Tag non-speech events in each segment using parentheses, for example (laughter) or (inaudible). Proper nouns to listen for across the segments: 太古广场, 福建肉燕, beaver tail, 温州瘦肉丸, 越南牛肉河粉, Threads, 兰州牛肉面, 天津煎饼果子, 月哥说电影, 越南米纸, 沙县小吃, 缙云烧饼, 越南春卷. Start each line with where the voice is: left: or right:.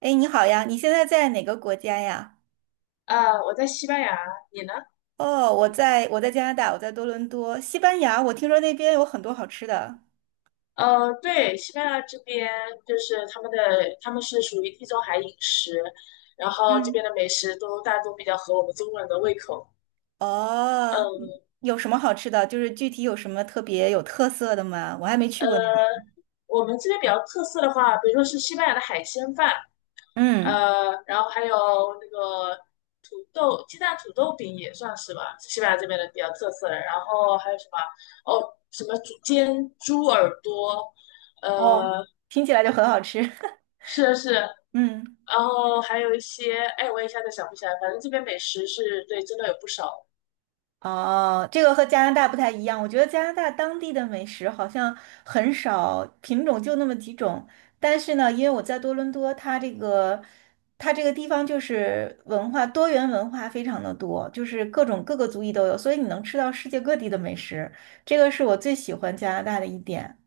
right: 哎，你好呀，你现在在哪个国家呀？
left: 我在西班牙，你呢？
right: 哦，我在加拿大，我在多伦多，西班牙。我听说那边有很多好吃的。
left: 对，西班牙这边就是他们的，他们是属于地中海饮食，然后这
right: 嗯，
left: 边的美食都大多比较合我们中国人的胃口。
right: 哦，嗯，
left: 嗯。
right: 有什么好吃的？就是具体有什么特别有特色的吗？我还没去
left: 呃，
right: 过那边。
left: 我们这边比较特色的话，比如说是西班牙的海鲜饭，
right: 嗯，
left: 然后还有那个土豆鸡蛋土豆饼也算是吧，是西班牙这边的比较特色的。然后还有什么？哦，什么猪煎猪耳朵。
right: 哦，
left: 呃，
right: 听起来就很好吃。(laughs)
left: 是是，然
right: 嗯。
left: 后还有一些，哎，我一下子想不起来，反正这边美食是对，真的有不少。
right: 哦，这个和加拿大不太一样。我觉得加拿大当地的美食好像很少，品种就那么几种。但是呢，因为我在多伦多，它这个地方就是多元文化非常的多，就是各个族裔都有，所以你能吃到世界各地的美食。这个是我最喜欢加拿大的一点。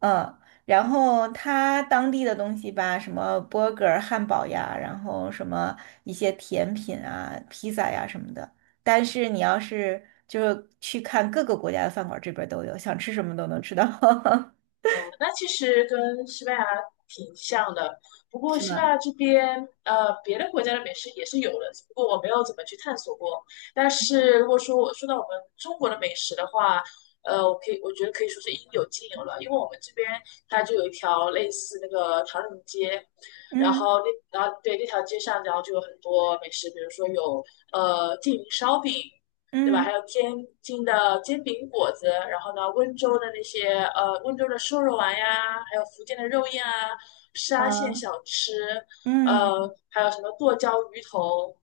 right: 嗯，然后它当地的东西吧，什么 burger 汉堡呀，然后什么一些甜品啊、披萨呀什么的。但是你要是就是去看各个国家的饭馆，这边儿都有，想吃什么都能吃到。(laughs)
left: 嗯，那其实跟西班牙挺像的，不过
right: 是
left: 西班
right: 吗？
left: 牙这边，别的国家的美食也是有的，只不过我没有怎么去探索过。但是如果说我说到我们中国的美食的话，我觉得可以说是应有尽有了，因为我们这边它就有一条类似那个唐人街，然
right: 嗯
left: 后对，那条街上，然后就有很多美食，比如说有缙云烧饼。对吧？还
right: 嗯
left: 有天津的煎饼果子，然后呢，温州的那些温州的瘦肉丸呀，还有福建的肉燕啊，沙县
right: 嗯，
left: 小吃。
right: 嗯，
left: 还有什么剁椒鱼头，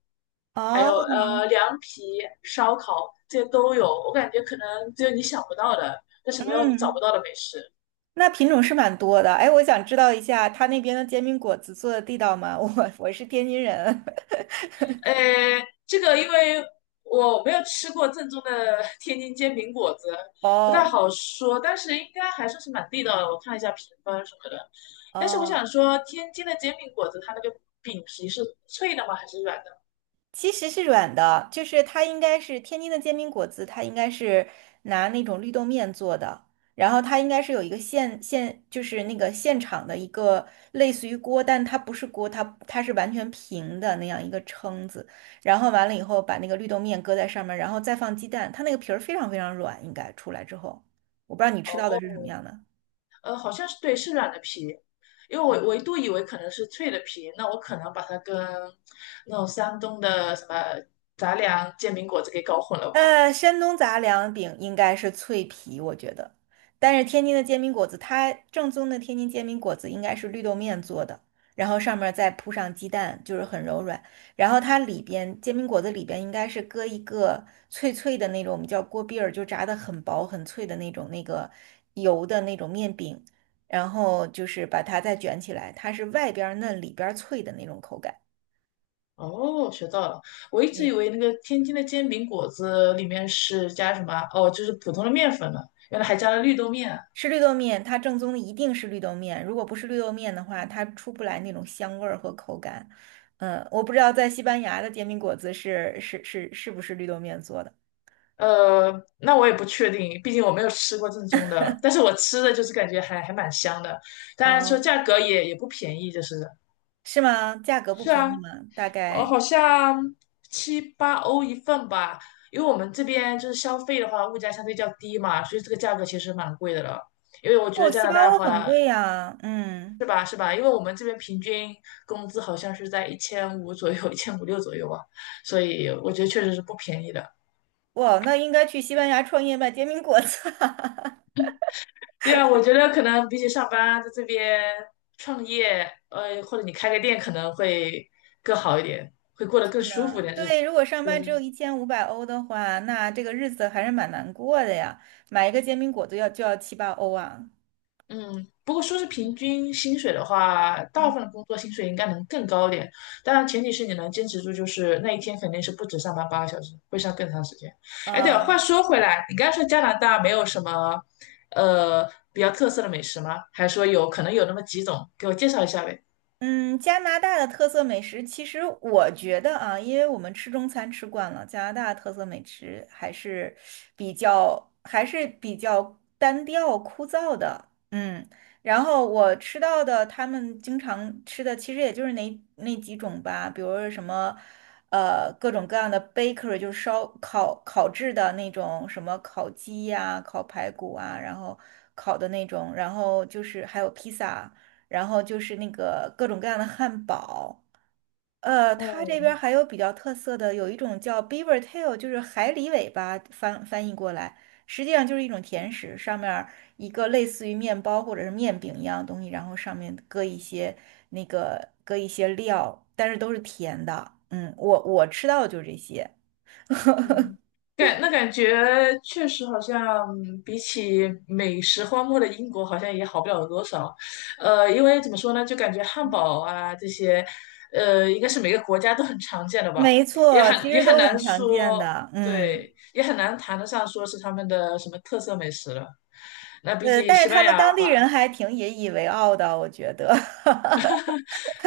left: 还
right: 哦，
left: 有凉皮、烧烤，这些都有。我感觉可能只有你想不到的，但是没有你找
right: 嗯，
left: 不到的美食。
right: 那品种是蛮多的。哎，我想知道一下，他那边的煎饼果子做的地道吗？(laughs) 我是天津人。
left: 呃，这个因为我没有吃过正宗的 (laughs) 天津煎饼果子，
right: (laughs)
left: 不太
right: 哦
left: 好说，但是应该还算是蛮地道的。我看了一下评分什么的，但是我
right: 哦。
left: 想说，天津的煎饼果子它那个饼皮是脆的吗？还是软的？
right: 其实是软的，就是它应该是天津的煎饼果子，它应该是拿那种绿豆面做的，然后它应该是有一个就是那个现场的一个类似于锅，但它不是锅，它是完全平的那样一个撑子，然后完了以后把那个绿豆面搁在上面，然后再放鸡蛋，它那个皮儿非常非常软，应该出来之后，我不知道你吃到的
left: 哦，
right: 是什么样的。
left: 好像是对，是软的皮，因为我一度以为可能是脆的皮，那我可能把它跟那种山东的什么杂粮煎饼果子给搞混了吧。
right: 山东杂粮饼应该是脆皮，我觉得。但是天津的煎饼果子，它正宗的天津煎饼果子应该是绿豆面做的，然后上面儿再铺上鸡蛋，就是很柔软。然后它里边煎饼果子里边应该是搁一个脆脆的那种，我们叫锅篦儿，就炸的很薄很脆的那个油的那种面饼，然后就是把它再卷起来，它是外边儿嫩里边儿脆的那种口感。
left: 哦，学到了。我一直以
right: 对。
left: 为那个天津的煎饼果子里面是加什么？哦，就是普通的面粉呢，原来还加了绿豆面啊。
right: 吃绿豆面，它正宗的一定是绿豆面，如果不是绿豆面的话，它出不来那种香味儿和口感。嗯，我不知道在西班牙的煎饼果子是不是绿豆面做的？
left: 呃，那我也不确定，毕竟我没有吃过正宗的。但是我吃的就是感觉还蛮香的，当然说
right: 哦，
left: 价格也不便宜，就是
right: 是吗？价格不
left: 是
right: 便
left: 啊。
right: 宜吗？大概
left: 好像七八欧一份吧。因为我们这边就是消费的话，物价相对较低嘛，所以这个价格其实蛮贵的了。因为我觉得
right: 哦，
left: 加
right: 七
left: 拿
right: 八
left: 大的
right: 欧很
left: 话，
right: 贵呀。嗯，
left: 是吧？是吧？因为我们这边平均工资好像是在一千五左右，(laughs) 1500到1600左右啊，所以我觉得确实是不便宜的。
right: 哇，那应该去西班牙创业卖煎饼果子啊，
left: (laughs) 对啊，我觉得可能比起上班，在这边创业，或者你开个店，可能会更好一点，会过
right: (laughs)
left: 得更
right: 是
left: 舒服
right: 吗？
left: 一点日子。
right: 对，如果上班只有
left: 是。
right: 1500欧的话，那这个日子还是蛮难过的呀。买一个煎饼果子就要七八欧啊。
left: 嗯，不过说是平均薪水的话，大部
right: 嗯，
left: 分的工作薪水应该能更高一点，当然前提是你能坚持住，就是那一天肯定是不止上班8个小时，会上更长时间。哎，对了，话
right: 呃
left: 说回来，你刚才说加拿大没有什么，呃，比较特色的美食吗？还是说有可能有那么几种？给我介绍一下呗。
right: 嗯，加拿大的特色美食，其实我觉得啊，因为我们吃中餐吃惯了，加拿大的特色美食还是还是比较单调枯燥的。嗯，然后我吃到的他们经常吃的，其实也就是那几种吧，比如说什么各种各样的 bakery，就是烧烤烤制的那种什么烤鸡呀、烤排骨啊，然后烤的那种，然后就是还有披萨然后就是那个各种各样的汉堡。它
left: 哦，
right: 这边儿还有比较特色的，有一种叫 beaver tail，就是海狸尾巴翻译过来，实际上就是一种甜食，上面儿一个类似于面包或者是面饼一样的东西，然后上面搁一些那个搁一些料，但是都是甜的。嗯，我吃到的就是这些，
left: 嗯，感觉确实好像比起美食荒漠的英国，好像也好不了多少。因为怎么说呢，就感觉汉堡啊这些，应该是每个国家都很常见的吧，
right: 没
left: 也
right: 错，其
left: 很也
right: 实
left: 很
right: 都很
left: 难
right: 常见
left: 说，
right: 的。嗯，
left: 对，也很难谈得上说是他们的什么特色美食了。那比起
right: 但是
left: 西
right: 他
left: 班
right: 们
left: 牙的
right: 当地
left: 话，
right: 人还挺引以为傲的，我觉得。(laughs)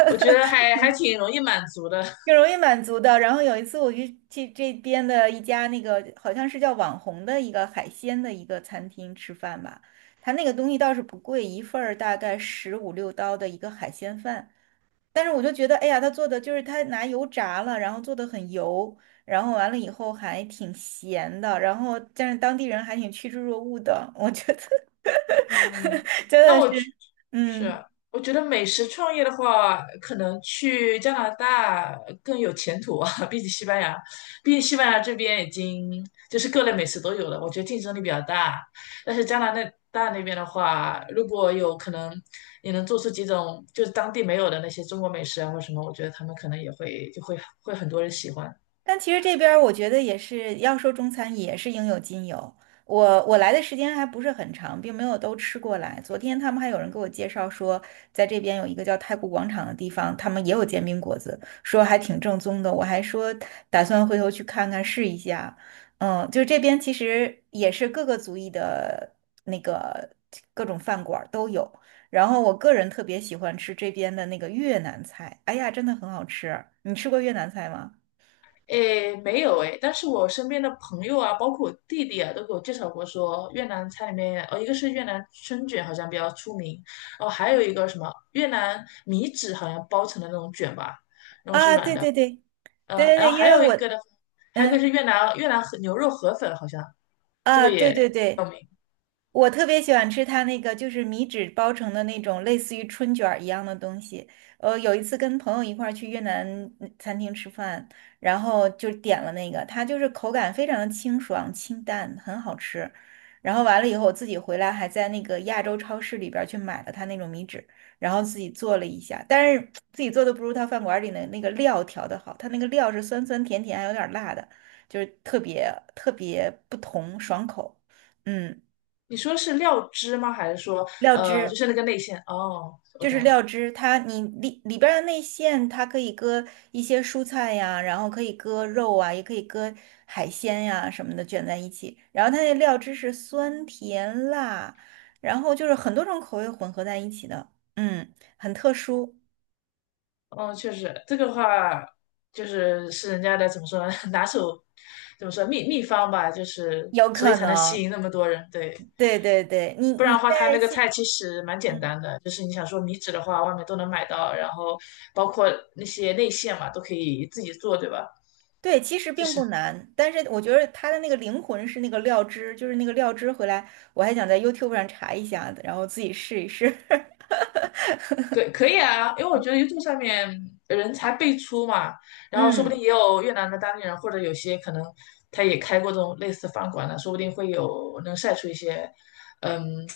left: 我觉得还挺容易满足的。(laughs)
right: 挺容易满足的。然后有一次我去这边的一家那个好像是叫网红的一个海鲜的一个餐厅吃饭吧，他那个东西倒是不贵，一份儿大概15、16刀的一个海鲜饭。但是我就觉得，哎呀，他做的就是他拿油炸了，然后做的很油，然后完了以后还挺咸的，然后但是当地人还挺趋之若鹜的，我觉得
left: 嗯，
right: (laughs) 真
left: 那
right: 的
left: 我
right: 是，
left: 是
right: 嗯。
left: 我觉得美食创业的话，可能去加拿大更有前途啊，(laughs) 比起西班牙，毕竟西班牙这边已经就是各类美食都有了，我觉得竞争力比较大。但是加拿大那边的话，如果有可能，你能做出几种就是当地没有的那些中国美食啊或什么，我觉得他们可能也会就会会很多人喜欢。
right: 但其实这边儿我觉得也是，要说中餐也是应有尽有。我来的时间还不是很长，并没有都吃过来。昨天他们还有人给我介绍说，在这边有一个叫太古广场的地方，他们也有煎饼果子，说还挺正宗的。我还说打算回头去看看试一下。嗯，就这边其实也是各个族裔的那个各种饭馆儿都有。然后我个人特别喜欢吃这边的那个越南菜，哎呀，真的很好吃。你吃过越南菜吗？
left: 诶，没有诶，但是我身边的朋友啊，包括我弟弟啊，都给我介绍过说越南菜里面，哦，一个是越南春卷好像比较出名，哦，还有一个什么越南米纸好像包成的那种卷吧，
right: 啊，对对对，对
left: 嗯，
right: 对
left: 然
right: 对，
left: 后
right: 因
left: 还
right: 为
left: 有一
right: 我，
left: 个的，还有一个是
right: 嗯，
left: 越南和牛肉河粉好像这
right: 啊，
left: 个
right: 对
left: 也
right: 对
left: 有
right: 对，
left: 名。
right: 我特别喜欢吃它那个就是米纸包成的那种类似于春卷儿一样的东西。有一次跟朋友一块儿去越南餐厅吃饭，然后就点了那个，它就是口感非常的清爽清淡，很好吃。然后完了以后，我自己回来还在那个亚洲超市里边儿去买了它那种米纸，然后自己做了一下，但是自己做的不如他饭馆儿里的那个料调的好，它那个料是酸酸甜甜，还有点儿辣的。就是特别特别不同，爽口。嗯，
left: 你说是料汁吗？还是说
right: 料
left: 就
right: 汁
left: 是那个内馅？哦，我
right: 就是
left: 懂了。
right: 料汁，你里边儿的内馅，它可以搁一些蔬菜呀，然后可以搁肉啊，也可以搁海鲜呀什么的卷在一起。然后它那料汁是酸甜辣，然后就是很多种口味混合在一起的，嗯，很特殊，
left: 嗯，确实，这个话就是是人家的怎么说呢？(laughs) 拿手怎么说秘方吧，就是
right: 有
left: 所以
right: 可
left: 才能吸
right: 能。
left: 引那么多人。对，
right: 对对对，你
left: 不然
right: 你
left: 的话，他
right: 在
left: 那个
right: 西，
left: 菜其实蛮简
right: 嗯。
left: 单的，就是你想说米纸的话，外面都能买到，然后包括那些内馅嘛，都可以自己做，对吧？
right: 对，其实
left: 就
right: 并
left: 是。
right: 不难，但是我觉得它的那个灵魂是那个料汁，就是那个料汁回来，我还想在 YouTube 上查一下，然后自己试一试。(laughs)
left: 可以啊，因为我觉得 YouTube 上面人才辈出嘛，然后说不定
right: 嗯，
left: 也有越南的当地人，或者有些可能他也开过这种类似饭馆的，说不定会有能晒出一些，嗯，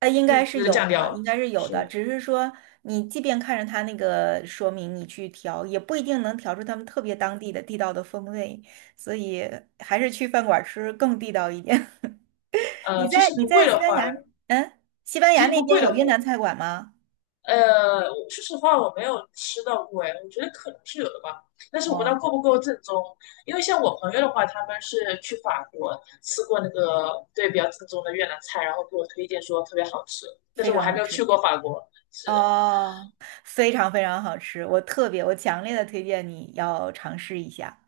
right: 应
left: 秘
right: 该是
left: 制的
right: 有
left: 酱
right: 的，
left: 料。
right: 应该是有
left: 是
right: 的，
left: 的。
right: 只是说你即便看着它那个说明，你去调，也不一定能调出他们特别当地的地道的风味，所以还是去饭馆吃更地道一点。(laughs) 你
left: 呃，其
right: 在
left: 实
right: 你
left: 不贵
right: 在西
left: 的
right: 班
left: 话，
right: 牙，嗯，西班
left: 其
right: 牙
left: 实
right: 那
left: 不
right: 边
left: 贵的
right: 有
left: 话。
right: 越南菜馆吗？
left: 呃，说实话，我没有吃到过，哎，我觉得可能是有的吧，但是我不知道
right: 哦，
left: 够不够正宗。因为像我朋友的话，他们是去法国吃过那个对比较正宗的越南菜，然后给我推荐说特别好吃，但
right: 非
left: 是我
right: 常
left: 还
right: 好
left: 没有去
right: 吃。
left: 过法国。是的。
right: 哦，非常非常好吃，我特别，我强烈的推荐你要尝试一下。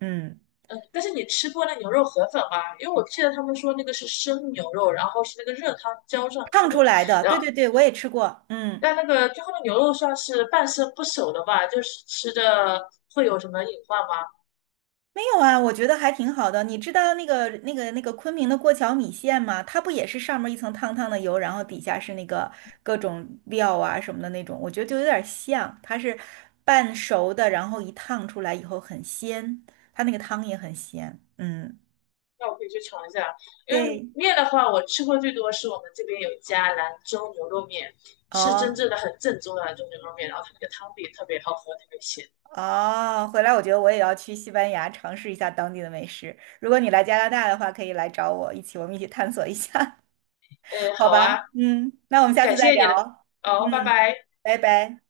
right: 嗯，
left: 嗯，但是你吃过那牛肉河粉吗？因为我记得他们说那个是生牛肉，然后是那个热汤浇上
right: 烫
left: 去的，
right: 出来的，
left: 然
right: 对
left: 后
right: 对对，我也吃过。嗯，
left: 但那个最后的牛肉算是半生不熟的吧，就是吃着会有什么隐患吗？
right: 没有啊，我觉得还挺好的。你知道那个昆明的过桥米线吗？它不也是上面一层烫烫的油，然后底下是那个各种料啊什么的那种，我觉得就有点像，它是半熟的，然后一烫出来以后很鲜，它那个汤也很鲜。嗯，
left: 那我可以去尝一下，因为
right: 对。
left: 面的话，我吃过最多是我们这边有一家兰州牛肉面，是真
right: 哦，
left: 正的很正宗的兰州牛肉面，然后它那个汤底特别好喝，特别鲜。
right: 哦，回来我觉得我也要去西班牙尝试一下当地的美食。如果你来加拿大的话，可以来找我，我们一起探索一下，(laughs)
left: 哎，
right: 好
left: 好
right: 吧？
left: 啊，
right: 嗯，那我们下次
left: 感
right: 再
left: 谢
right: 聊。
left: 你的，哦，拜
right: 嗯，
left: 拜。
right: 拜拜。